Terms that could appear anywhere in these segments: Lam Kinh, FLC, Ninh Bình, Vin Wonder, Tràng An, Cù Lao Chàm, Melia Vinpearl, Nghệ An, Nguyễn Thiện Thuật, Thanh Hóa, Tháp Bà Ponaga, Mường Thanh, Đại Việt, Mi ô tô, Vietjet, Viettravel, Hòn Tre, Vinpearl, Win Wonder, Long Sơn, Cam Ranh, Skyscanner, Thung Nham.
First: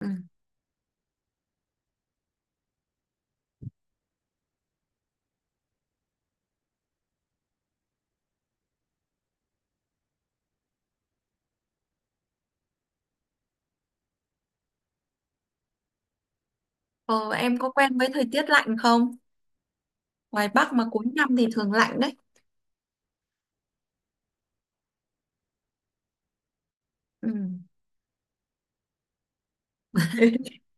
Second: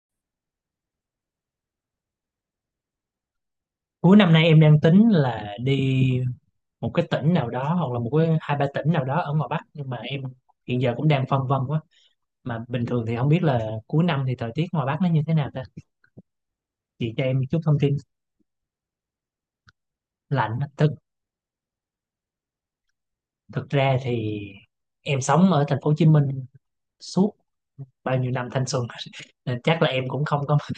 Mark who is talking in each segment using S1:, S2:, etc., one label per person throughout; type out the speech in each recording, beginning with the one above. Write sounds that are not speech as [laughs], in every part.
S1: Ừ.
S2: Cuối năm nay em đang tính là đi một cái tỉnh nào đó hoặc là một cái hai ba tỉnh nào đó ở ngoài Bắc, nhưng mà em hiện giờ cũng đang phân vân quá. Mà bình thường thì không biết là cuối năm thì thời tiết ngoài Bắc nó như thế nào ta. Chị cho
S1: Ờ,
S2: em chút
S1: em có
S2: thông tin.
S1: quen với thời tiết lạnh không? Ngoài
S2: Lạnh. Á.
S1: Bắc mà
S2: Thực
S1: cuối năm thì thường lạnh đấy.
S2: thực ra thì em sống ở thành phố Hồ Chí Minh
S1: Ừ.
S2: suốt bao nhiêu năm thanh xuân [laughs] nên chắc là em cũng không có
S1: [laughs]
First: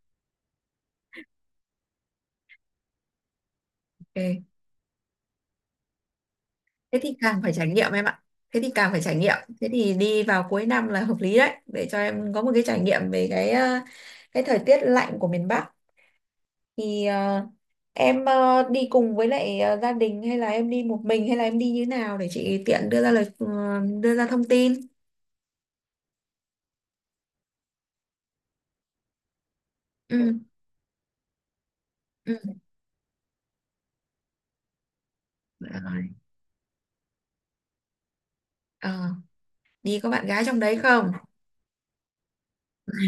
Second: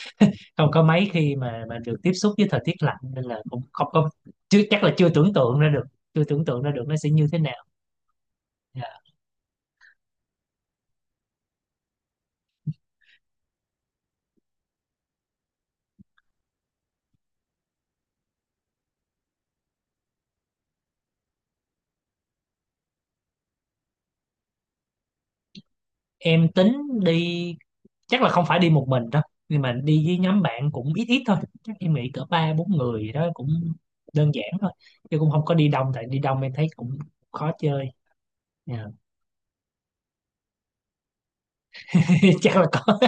S2: mấy khi mà được tiếp xúc với thời tiết lạnh, nên là cũng không có.
S1: Ok.
S2: Chứ chắc là chưa tưởng tượng ra được, chưa tưởng tượng ra được nó
S1: Thế
S2: sẽ
S1: thì
S2: như thế
S1: càng phải
S2: nào.
S1: trải nghiệm em ạ. Thế thì càng
S2: Dạ.
S1: phải trải nghiệm. Thế thì đi vào cuối năm là hợp lý đấy để cho em có một cái trải nghiệm về cái thời tiết lạnh của miền Bắc. Thì em đi cùng với lại gia đình hay là em đi một mình hay là em đi như nào để chị tiện đưa ra đưa ra thông tin.
S2: Em tính đi, chắc là không phải đi một mình đâu, nhưng mà đi với
S1: Ừ.
S2: nhóm bạn cũng ít ít thôi, chắc em nghĩ cỡ ba
S1: Ừ.
S2: bốn người gì đó cũng đơn giản thôi, chứ cũng không có
S1: Ừ.
S2: đi đông, tại
S1: Rồi.
S2: đi đông em thấy cũng khó chơi. Dạ.
S1: Ờ, Đi có bạn gái trong đấy không?
S2: [laughs] Chắc là có.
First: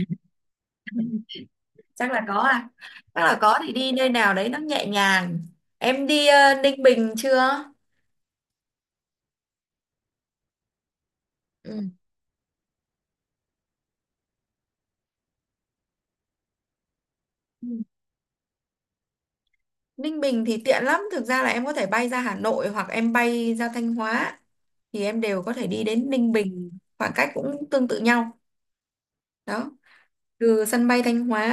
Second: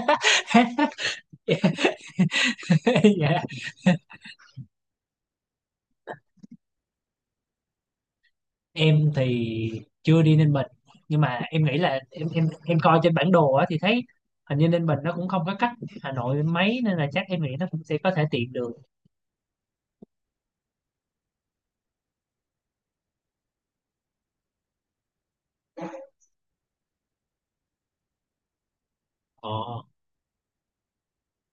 S2: [laughs] Dạ.
S1: Chắc là có à? Chắc là
S2: Dạ.
S1: có thì đi nơi nào đấy nó nhẹ nhàng. Em đi Ninh Bình chưa?
S2: Em thì chưa đi Ninh Bình, nhưng mà em nghĩ
S1: Ừ.
S2: là em coi trên bản đồ á thì thấy hình như Ninh Bình nó cũng không có cách Hà Nội mấy, nên là chắc em nghĩ nó
S1: Ừ.
S2: cũng sẽ có thể tiện đường.
S1: Ninh Bình thì tiện lắm, thực ra là em có thể bay ra Hà Nội hoặc em bay ra Thanh Hóa thì em đều có thể đi đến Ninh Bình, khoảng cách cũng tương tự nhau. Đó,
S2: Ờ.
S1: từ sân bay Thanh Hóa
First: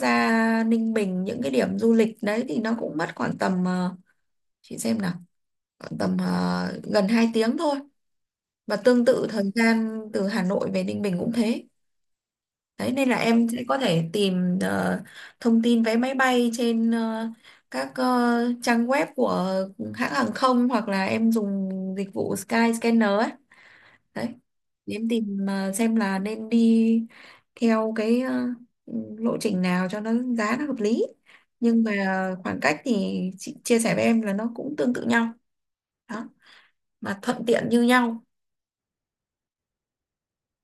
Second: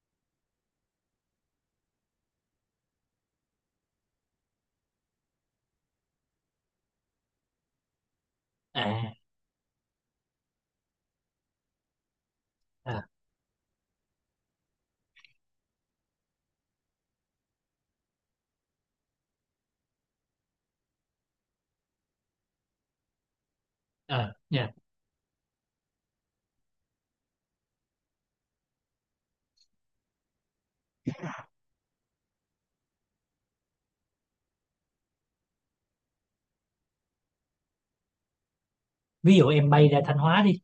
S1: ra Ninh Bình những cái điểm du lịch đấy thì nó cũng mất khoảng tầm, chị xem nào, khoảng tầm gần 2 tiếng thôi, và tương
S2: À.
S1: tự thời gian từ Hà Nội về Ninh Bình cũng thế. Đấy,
S2: À.
S1: nên là em sẽ có thể tìm thông tin vé máy bay trên các trang web của hãng hàng không, hoặc là em dùng dịch vụ Skyscanner ấy. Đấy.
S2: À, dạ.
S1: Để em tìm xem là nên đi theo lộ trình nào cho nó giá nó hợp lý. Nhưng mà khoảng cách thì chị chia sẻ với em là nó cũng tương tự nhau. Đó, mà thuận tiện như nhau.
S2: Ví dụ em bay ra Thanh Hóa đi,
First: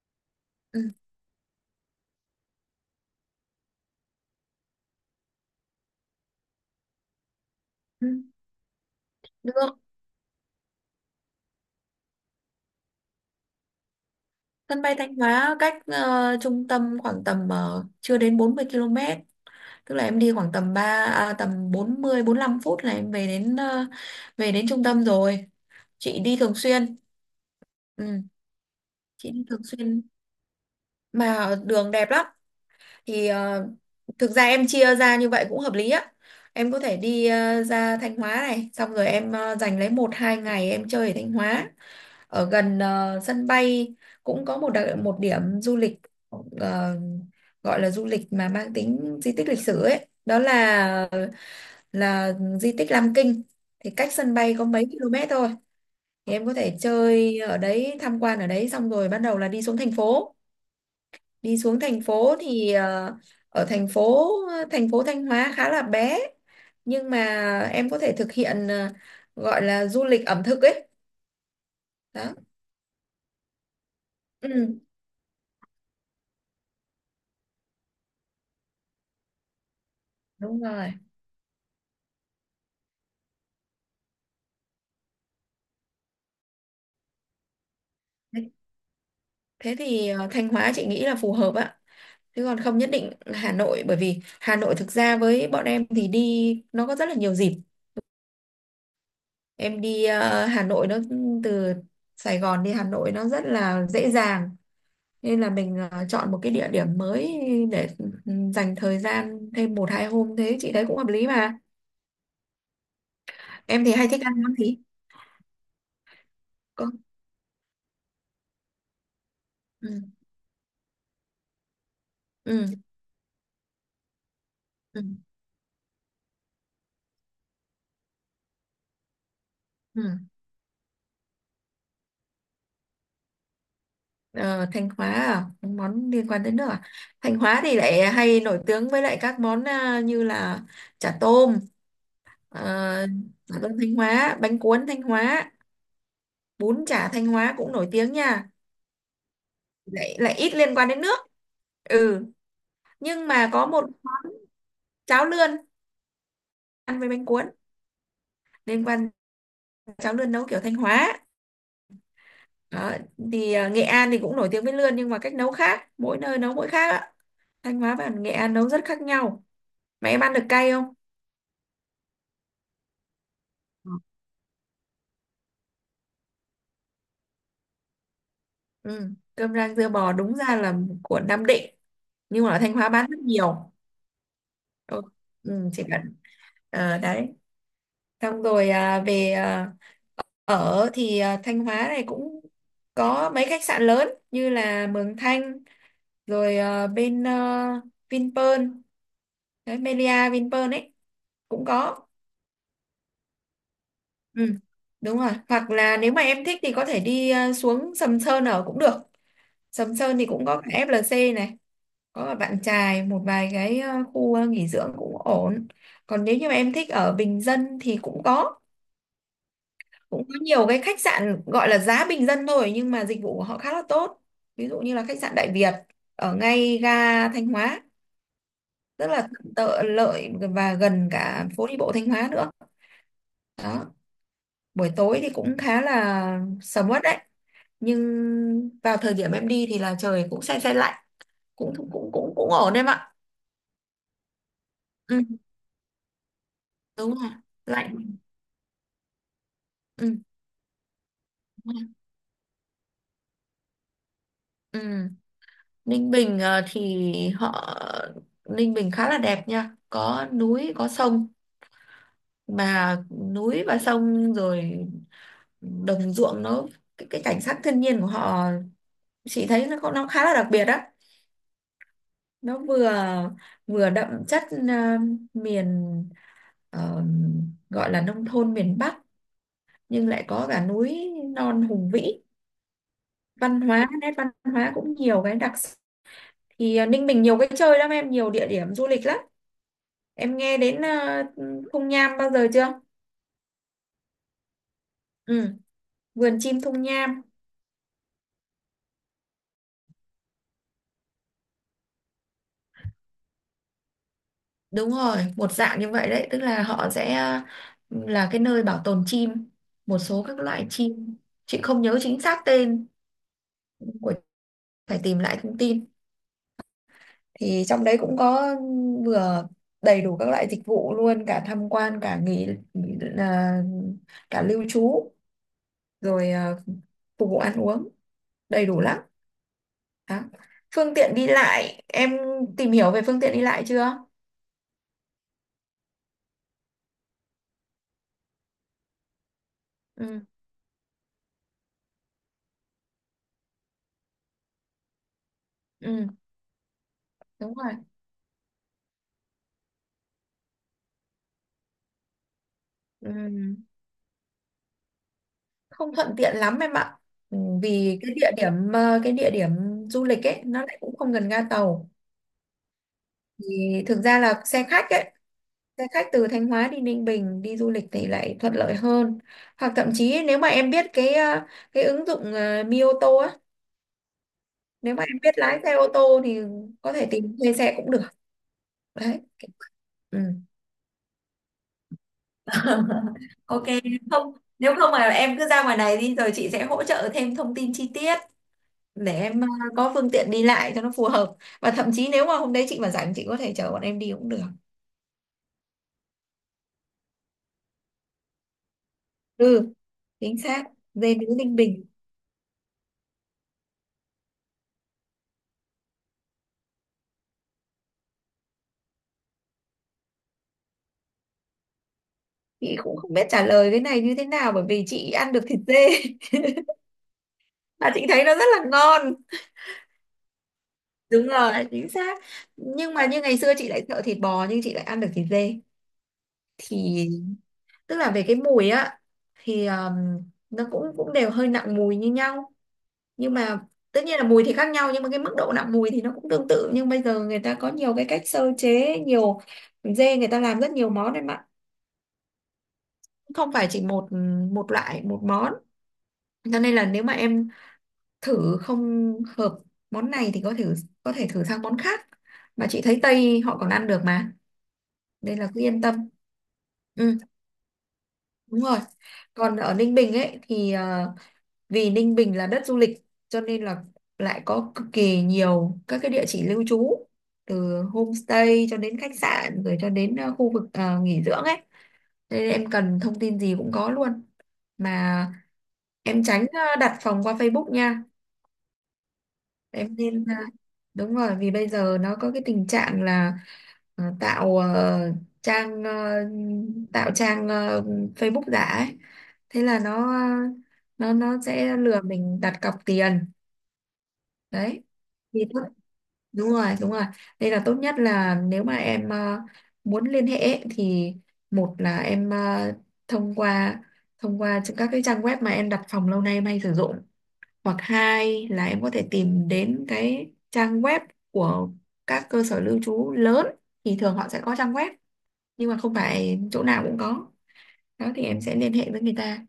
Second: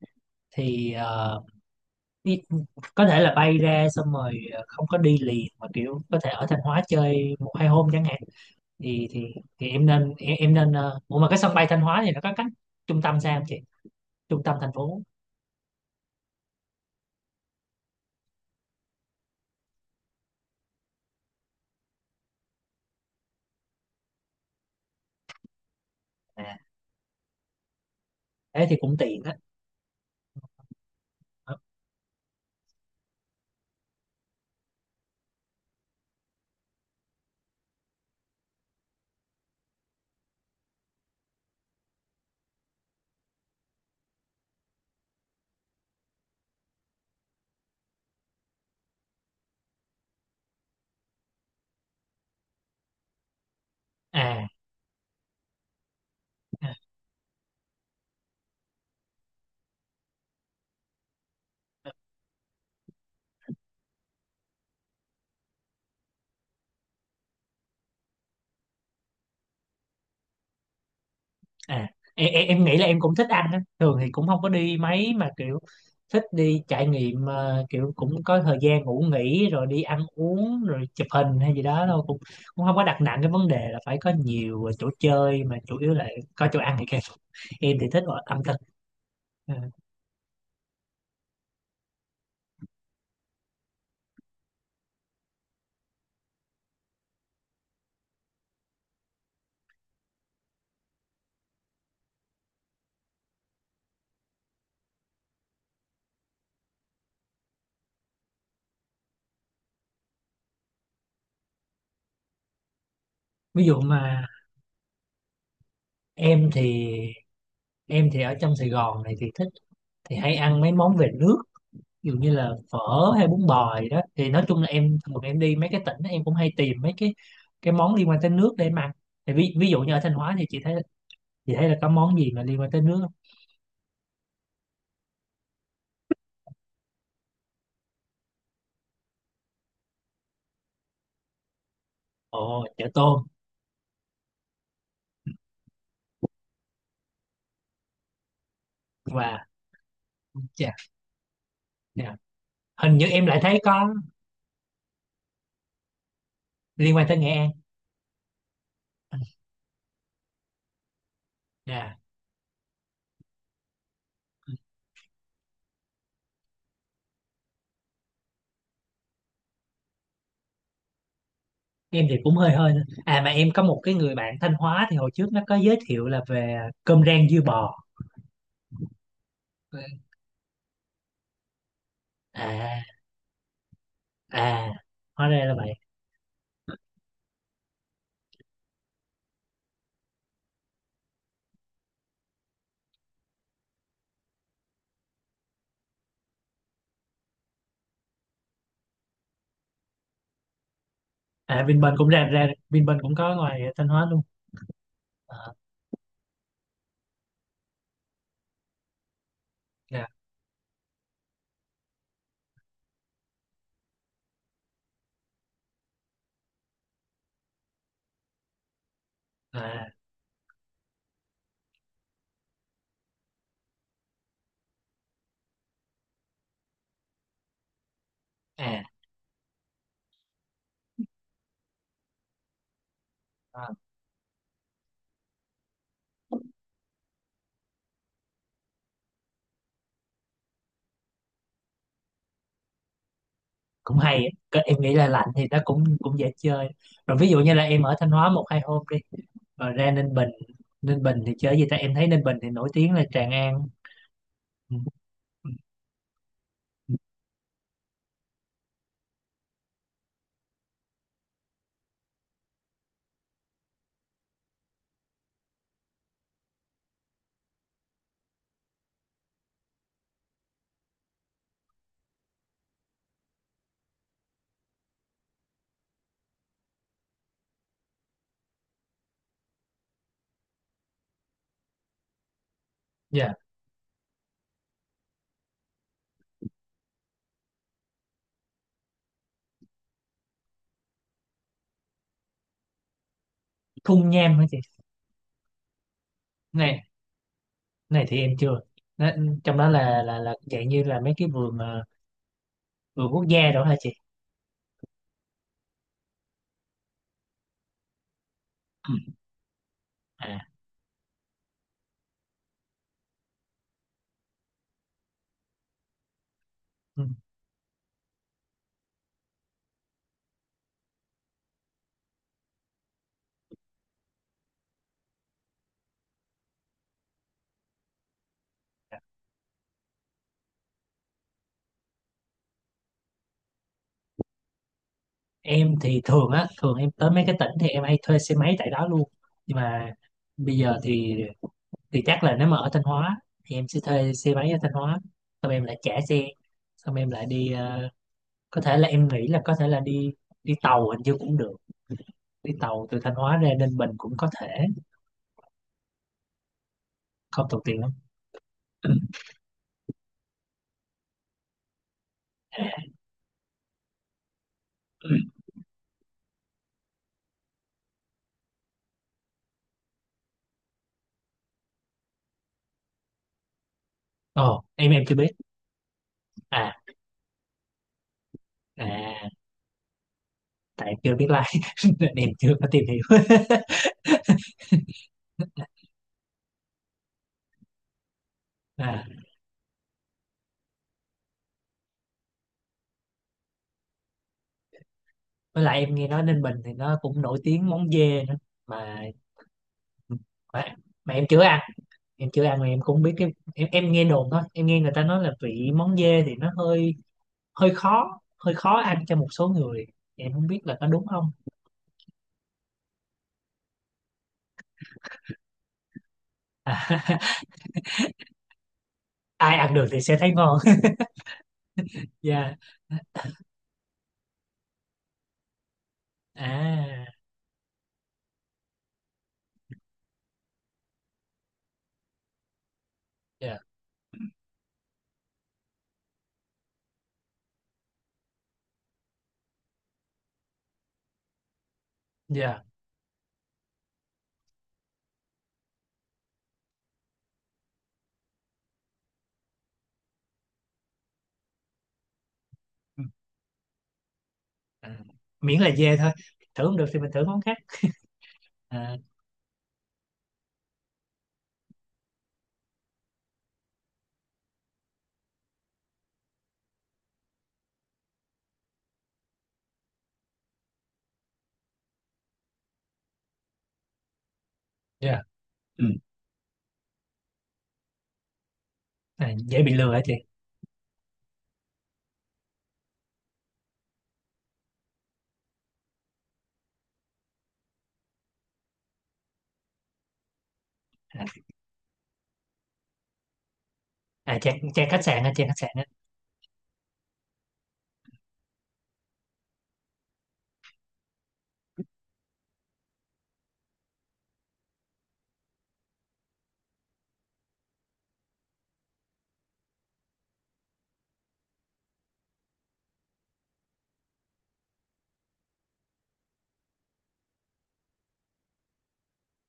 S2: thì
S1: Ừ.
S2: đi, có thể là bay ra xong rồi không có đi liền mà kiểu có thể ở Thanh Hóa chơi một hai hôm chẳng
S1: Ừ.
S2: hạn, thì
S1: Được.
S2: em nên, em nên, ủa mà cái sân bay Thanh Hóa thì nó có cách trung tâm sao không chị, trung tâm thành
S1: Sân bay
S2: phố.
S1: Thanh Hóa cách trung tâm khoảng tầm chưa đến 40 km, tức là em đi khoảng tầm 3 à, tầm 40 lăm phút là em về đến trung tâm rồi. Chị đi
S2: À,
S1: thường xuyên. Ừ,
S2: thế thì cũng tiện
S1: chị
S2: á.
S1: đi thường xuyên
S2: Ờ.
S1: mà đường đẹp lắm. Thì thực ra em chia ra như vậy cũng hợp lý á. Em có thể đi ra Thanh Hóa này, xong rồi em dành lấy một hai ngày em chơi ở Thanh Hóa, ở gần sân bay cũng có một điểm du lịch, ờ, gọi là du lịch mà mang tính di tích lịch sử ấy, đó là di tích Lam Kinh thì cách sân
S2: À.
S1: bay có mấy km thôi. Thì em có
S2: À.
S1: thể chơi ở đấy, tham quan ở đấy, xong rồi bắt đầu là đi xuống thành phố. Đi xuống thành phố thì ờ, ở thành phố Thanh Hóa khá là bé, nhưng mà em có thể thực hiện gọi là du lịch ẩm thực ấy.
S2: À,
S1: Đó.
S2: em nghĩ là em cũng thích ăn á. Thường thì cũng không có đi
S1: Ừ,
S2: mấy mà kiểu thích đi trải nghiệm, kiểu cũng có thời gian ngủ nghỉ rồi đi ăn
S1: đúng
S2: uống rồi
S1: rồi.
S2: chụp hình hay gì đó thôi, cũng cũng không có đặt nặng cái vấn đề là phải có nhiều chỗ chơi, mà chủ yếu là có chỗ ăn thì kẹp. Em thì thích ở ẩm thực. Ờ,
S1: Thế thì Thanh Hóa chị nghĩ là phù hợp ạ. Chứ còn không nhất định là Hà Nội, bởi vì Hà Nội thực ra với bọn em thì đi nó có rất là nhiều dịp. Em đi Hà Nội nó, từ Sài Gòn đi Hà Nội nó rất là dễ dàng. Nên là mình chọn một cái địa điểm mới, để dành thời gian thêm một hai hôm, thế chị thấy cũng hợp lý mà.
S2: ví dụ
S1: Em thì hay thích
S2: mà
S1: ăn món gì?
S2: em thì
S1: Có.
S2: em thì ở trong Sài Gòn này thì thích,
S1: Ừ.
S2: thì hay ăn mấy món về nước, ví dụ như là
S1: Ừ.
S2: phở hay bún bò gì đó, thì nói chung là em
S1: Ừ.
S2: thường em đi mấy cái tỉnh em cũng hay tìm mấy cái món liên quan tới nước để em ăn, thì ví dụ như ở
S1: Ừ.
S2: Thanh Hóa thì chị thấy là có món gì mà liên quan tới nước không?
S1: Ờ, Thanh Hóa à? Món liên quan tới nước à? Thanh Hóa thì lại hay nổi tiếng với lại các món như là chả tôm, ờ,
S2: Ồ, chả tôm.
S1: chả tôm Thanh Hóa, bánh cuốn Thanh Hóa, bún chả Thanh Hóa cũng nổi tiếng nha.
S2: Và
S1: Lại lại ít liên
S2: chà.
S1: quan đến nước.
S2: Dạ.
S1: Ừ,
S2: Hình như em
S1: nhưng
S2: lại
S1: mà
S2: thấy
S1: có một
S2: có
S1: món cháo lươn
S2: liên
S1: ăn
S2: quan
S1: với
S2: tới
S1: bánh
S2: Nghệ
S1: cuốn,
S2: An.
S1: liên quan, cháo lươn nấu kiểu Thanh Hóa.
S2: Dạ.
S1: Đó, thì Nghệ An thì cũng nổi tiếng với lươn, nhưng mà cách nấu khác, mỗi nơi nấu mỗi khác ạ. Thanh Hóa và Nghệ An nấu rất khác nhau. Mà em ăn được cay không?
S2: Em thì cũng hơi hơi thôi. À, mà em có một cái người bạn Thanh Hóa thì hồi trước nó có giới thiệu là về cơm rang dưa bò.
S1: Ừ. Cơm rang dưa bò đúng ra là của Nam Định nhưng mà ở Thanh Hóa
S2: À.
S1: bán rất nhiều.
S2: À,
S1: Ừ.
S2: hóa ra là
S1: Ừ,
S2: vậy.
S1: chỉ cần đấy, xong rồi à, về à, ở thì à, Thanh Hóa này cũng có mấy khách sạn lớn như là Mường Thanh, rồi bên Vinpearl đấy, Melia Vinpearl ấy
S2: À,
S1: cũng
S2: Vinpearl
S1: có.
S2: cũng ra ra Vinpearl cũng có ngoài Thanh Hóa luôn.
S1: Ừ. Đúng rồi,
S2: À,
S1: hoặc là nếu mà em thích thì có thể đi xuống Sầm Sơn ở cũng được. Sầm
S2: dạ.
S1: Sơn thì cũng có cả FLC này, có bạn trai một vài cái khu nghỉ dưỡng cũng ổn. Còn nếu như mà em thích ở bình dân thì cũng có
S2: À.
S1: cũng có nhiều cái khách sạn gọi là giá bình dân thôi nhưng mà dịch vụ của họ khá là tốt, ví dụ như là khách sạn Đại Việt ở ngay ga Thanh Hóa,
S2: À.
S1: rất là tợ lợi và gần cả phố đi bộ Thanh Hóa nữa.
S2: À,
S1: Đó, buổi tối thì cũng khá là sầm uất đấy, nhưng vào thời điểm em đi thì là trời cũng se se lạnh, cũng cũng cũng cũng, cũng ổn em ạ.
S2: cũng hay á. Cái- em nghĩ là
S1: Ừ,
S2: lạnh thì nó cũng cũng dễ chơi,
S1: đúng
S2: rồi ví
S1: rồi,
S2: dụ như là em ở
S1: lạnh.
S2: Thanh Hóa một hai hôm đi rồi ra Ninh
S1: Ừ.
S2: Bình. Ninh Bình thì chơi gì ta, em thấy Ninh Bình thì nổi tiếng là Tràng An. Ừ.
S1: Ừ.
S2: Ừ.
S1: Ninh Bình ờ,
S2: Ừ.
S1: thì họ Ninh Bình khá là đẹp nha, có núi có sông, mà núi và sông rồi đồng ruộng nó, cái cảnh sắc thiên nhiên của họ chị thấy nó khá là đặc biệt á. Nó vừa vừa đậm chất ờ, miền ờ, gọi là nông thôn miền Bắc, nhưng lại có cả núi non hùng vĩ,
S2: Dạ.
S1: văn hóa nét văn hóa cũng nhiều cái đặc sắc. Thì Ninh Bình nhiều cái chơi lắm em, nhiều địa điểm du lịch lắm. Em nghe đến Thung Nham bao giờ chưa?
S2: Thung Nham hả chị?
S1: Ừ, vườn chim Thung
S2: Này,
S1: Nham.
S2: này thì em chưa. Nó, trong đó là dạng như là mấy cái vườn, vườn quốc gia đó hả chị?
S1: Đúng rồi, một dạng như vậy đấy, tức là họ sẽ là cái nơi bảo
S2: Ừ.
S1: tồn chim, một số các
S2: À.
S1: loại chim. Chị không nhớ chính xác tên của, phải tìm lại thông tin.
S2: Ừ.
S1: Thì trong đấy cũng có, vừa đầy đủ các loại dịch vụ luôn, cả tham quan, cả nghỉ, nghỉ- ờ, cả lưu trú, rồi phục vụ ăn uống. Đầy đủ lắm. Đó. Phương tiện đi lại, em tìm hiểu về phương tiện đi lại chưa?
S2: Em thì thường á, thường em tới mấy cái tỉnh thì em hay thuê xe máy tại đó luôn, nhưng mà
S1: Ừ,
S2: bây giờ thì chắc là nếu mà ở Thanh Hóa thì em sẽ thuê xe máy ở Thanh Hóa, xong em lại trả
S1: ừ,
S2: xe, xong em lại đi,
S1: đúng rồi.
S2: có thể là em nghĩ là có thể là đi, đi tàu hình như cũng được, đi tàu từ
S1: Ừ,
S2: Thanh Hóa ra Ninh Bình cũng có thể,
S1: không thuận tiện lắm em ạ. Ừ,
S2: không tốn tiền lắm.
S1: vì cái địa điểm
S2: [coughs]
S1: cái địa điểm du lịch ấy nó lại cũng không gần ga tàu. Thì thực ra là xe khách ấy,
S2: [clears throat]
S1: xe khách từ Thanh Hóa đi Ninh Bình đi du lịch thì lại thuận lợi hơn. Hoặc thậm chí nếu mà em biết cái ứng dụng Mi ô tô á,
S2: Ồ, em
S1: nếu mà
S2: em chưa
S1: em
S2: biết.
S1: biết lái xe ô tô thì
S2: À.
S1: có thể tìm thuê xe cũng được. Đấy.
S2: À,
S1: Ừ.
S2: tại em chưa biết lái [laughs] nên em chưa có tìm hiểu.
S1: [laughs] Ok,
S2: [laughs]
S1: không, nếu không mà em cứ ra ngoài này đi rồi chị sẽ hỗ trợ thêm thông tin chi tiết
S2: À,
S1: để em có phương tiện đi lại cho nó phù hợp, và thậm chí nếu mà hôm đấy chị mà rảnh chị có thể chở bọn em đi cũng được.
S2: với lại em nghe nói Ninh Bình thì nó cũng nổi tiếng món dê nữa, mà
S1: Ừ, chính
S2: mà,
S1: xác,
S2: mà
S1: dê
S2: em
S1: nướng
S2: chưa
S1: Ninh
S2: ăn,
S1: Bình.
S2: em chưa ăn mà em cũng không biết cái em nghe đồn thôi, em nghe người ta nói là vị món dê thì nó hơi hơi khó, hơi khó ăn cho một số người, em không biết là có đúng không.
S1: Chị cũng không biết trả lời cái này như thế nào bởi vì chị ăn được thịt dê
S2: [laughs]
S1: [laughs] và chị thấy nó rất là ngon.
S2: Ai ăn được thì sẽ thấy ngon.
S1: Đúng rồi, chính
S2: [laughs]
S1: xác.
S2: Dạ.
S1: Nhưng mà như ngày xưa chị lại sợ thịt bò nhưng chị lại ăn được thịt dê,
S2: À.
S1: thì tức là về cái mùi á thì nó cũng cũng đều hơi nặng mùi như nhau, nhưng
S2: Dạ.
S1: mà tất nhiên là mùi thì khác nhau nhưng mà cái mức độ nặng mùi thì nó cũng tương tự, nhưng bây giờ người ta có nhiều cái cách sơ chế, nhiều, dê người ta làm rất nhiều món em ạ,
S2: Dạ.
S1: không phải chỉ một một loại một món, cho nên là nếu mà em thử không hợp món này thì có thể thử sang món khác, mà chị thấy
S2: Ừ.
S1: Tây họ còn ăn được mà,
S2: À,
S1: nên là
S2: miễn
S1: cứ
S2: là
S1: yên
S2: dê
S1: tâm.
S2: thôi, thử không được thì mình
S1: ừ,
S2: thử món khác.
S1: đúng rồi.
S2: À,
S1: Còn ở Ninh Bình ấy thì vì Ninh Bình là đất du lịch cho nên là lại có cực kỳ nhiều các cái địa chỉ lưu trú, từ homestay cho đến khách sạn rồi cho đến khu vực nghỉ dưỡng ấy. Thế nên em cần thông tin gì cũng có luôn,
S2: dạ.
S1: mà
S2: Ừ.
S1: em tránh đặt phòng qua Facebook nha.
S2: À, dễ bị lừa
S1: em
S2: hả chị?
S1: nên ờ, Đúng rồi, vì bây giờ nó có cái tình trạng là ờ, tạo ờ, trang ờ, tạo trang Facebook giả ấy, thế là nó ờ,
S2: À,
S1: nó sẽ lừa mình đặt cọc tiền.
S2: à,
S1: Đấy
S2: trang khách sạn á,
S1: thì
S2: trang khách
S1: tốt,
S2: sạn.
S1: đúng rồi, đúng rồi, đây là tốt nhất là nếu mà em muốn liên hệ ấy, thì một là em thông qua thông qua các cái trang web mà em đặt phòng lâu nay em hay sử dụng, hoặc hai là em có thể tìm đến cái trang web của các cơ sở lưu trú lớn, thì thường họ sẽ có trang web nhưng mà không phải chỗ nào cũng có. Đó thì em sẽ liên hệ với người ta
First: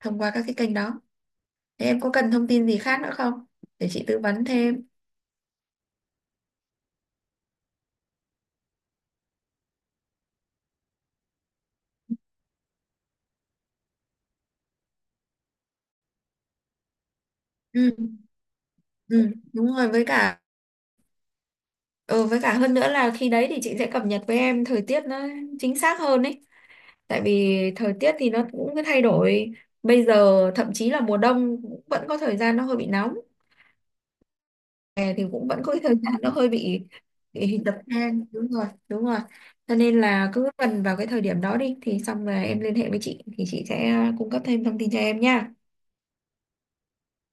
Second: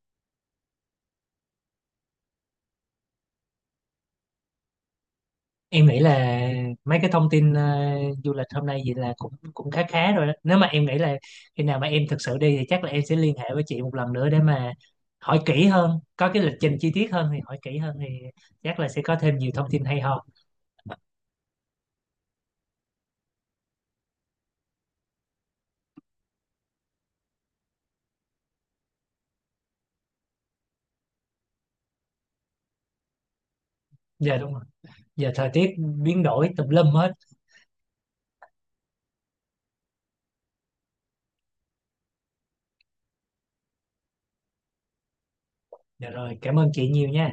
S1: thông qua các cái kênh đó. Thế em có cần thông tin gì khác nữa không để chị tư vấn thêm?
S2: Em nghĩ là mấy cái thông tin, du lịch hôm nay vậy là cũng cũng khá khá rồi đó, nếu mà em nghĩ là khi nào mà em thực sự đi thì chắc là em sẽ liên hệ với chị một lần nữa để mà hỏi kỹ hơn, có cái lịch trình chi tiết hơn thì hỏi kỹ
S1: ừ.
S2: hơn, thì chắc là sẽ có
S1: Ừ,
S2: thêm nhiều thông
S1: đúng
S2: tin
S1: rồi,
S2: hay
S1: với
S2: ho.
S1: cả ừ, với cả hơn nữa là khi đấy thì chị sẽ cập nhật với em thời tiết nó chính xác hơn ấy, tại vì thời tiết thì nó cũng cứ thay đổi, bây giờ thậm chí là mùa đông cũng vẫn có thời gian nó hơi bị nóng,
S2: Dạ đúng rồi,
S1: hè thì
S2: giờ
S1: cũng
S2: thời
S1: vẫn
S2: tiết
S1: có cái thời gian
S2: biến
S1: nó hơi
S2: đổi tùm
S1: bị,
S2: lum hết.
S1: bị dập than. Đúng rồi, đúng rồi, cho nên là cứ gần vào cái thời điểm đó đi thì xong rồi em liên hệ với chị thì chị sẽ cung cấp thêm thông tin cho em nha.
S2: Dạ rồi, cảm ơn chị nhiều nha.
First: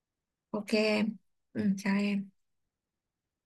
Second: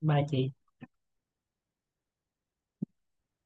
S2: Bye chị.
S1: Ok em. Ừ, chào em.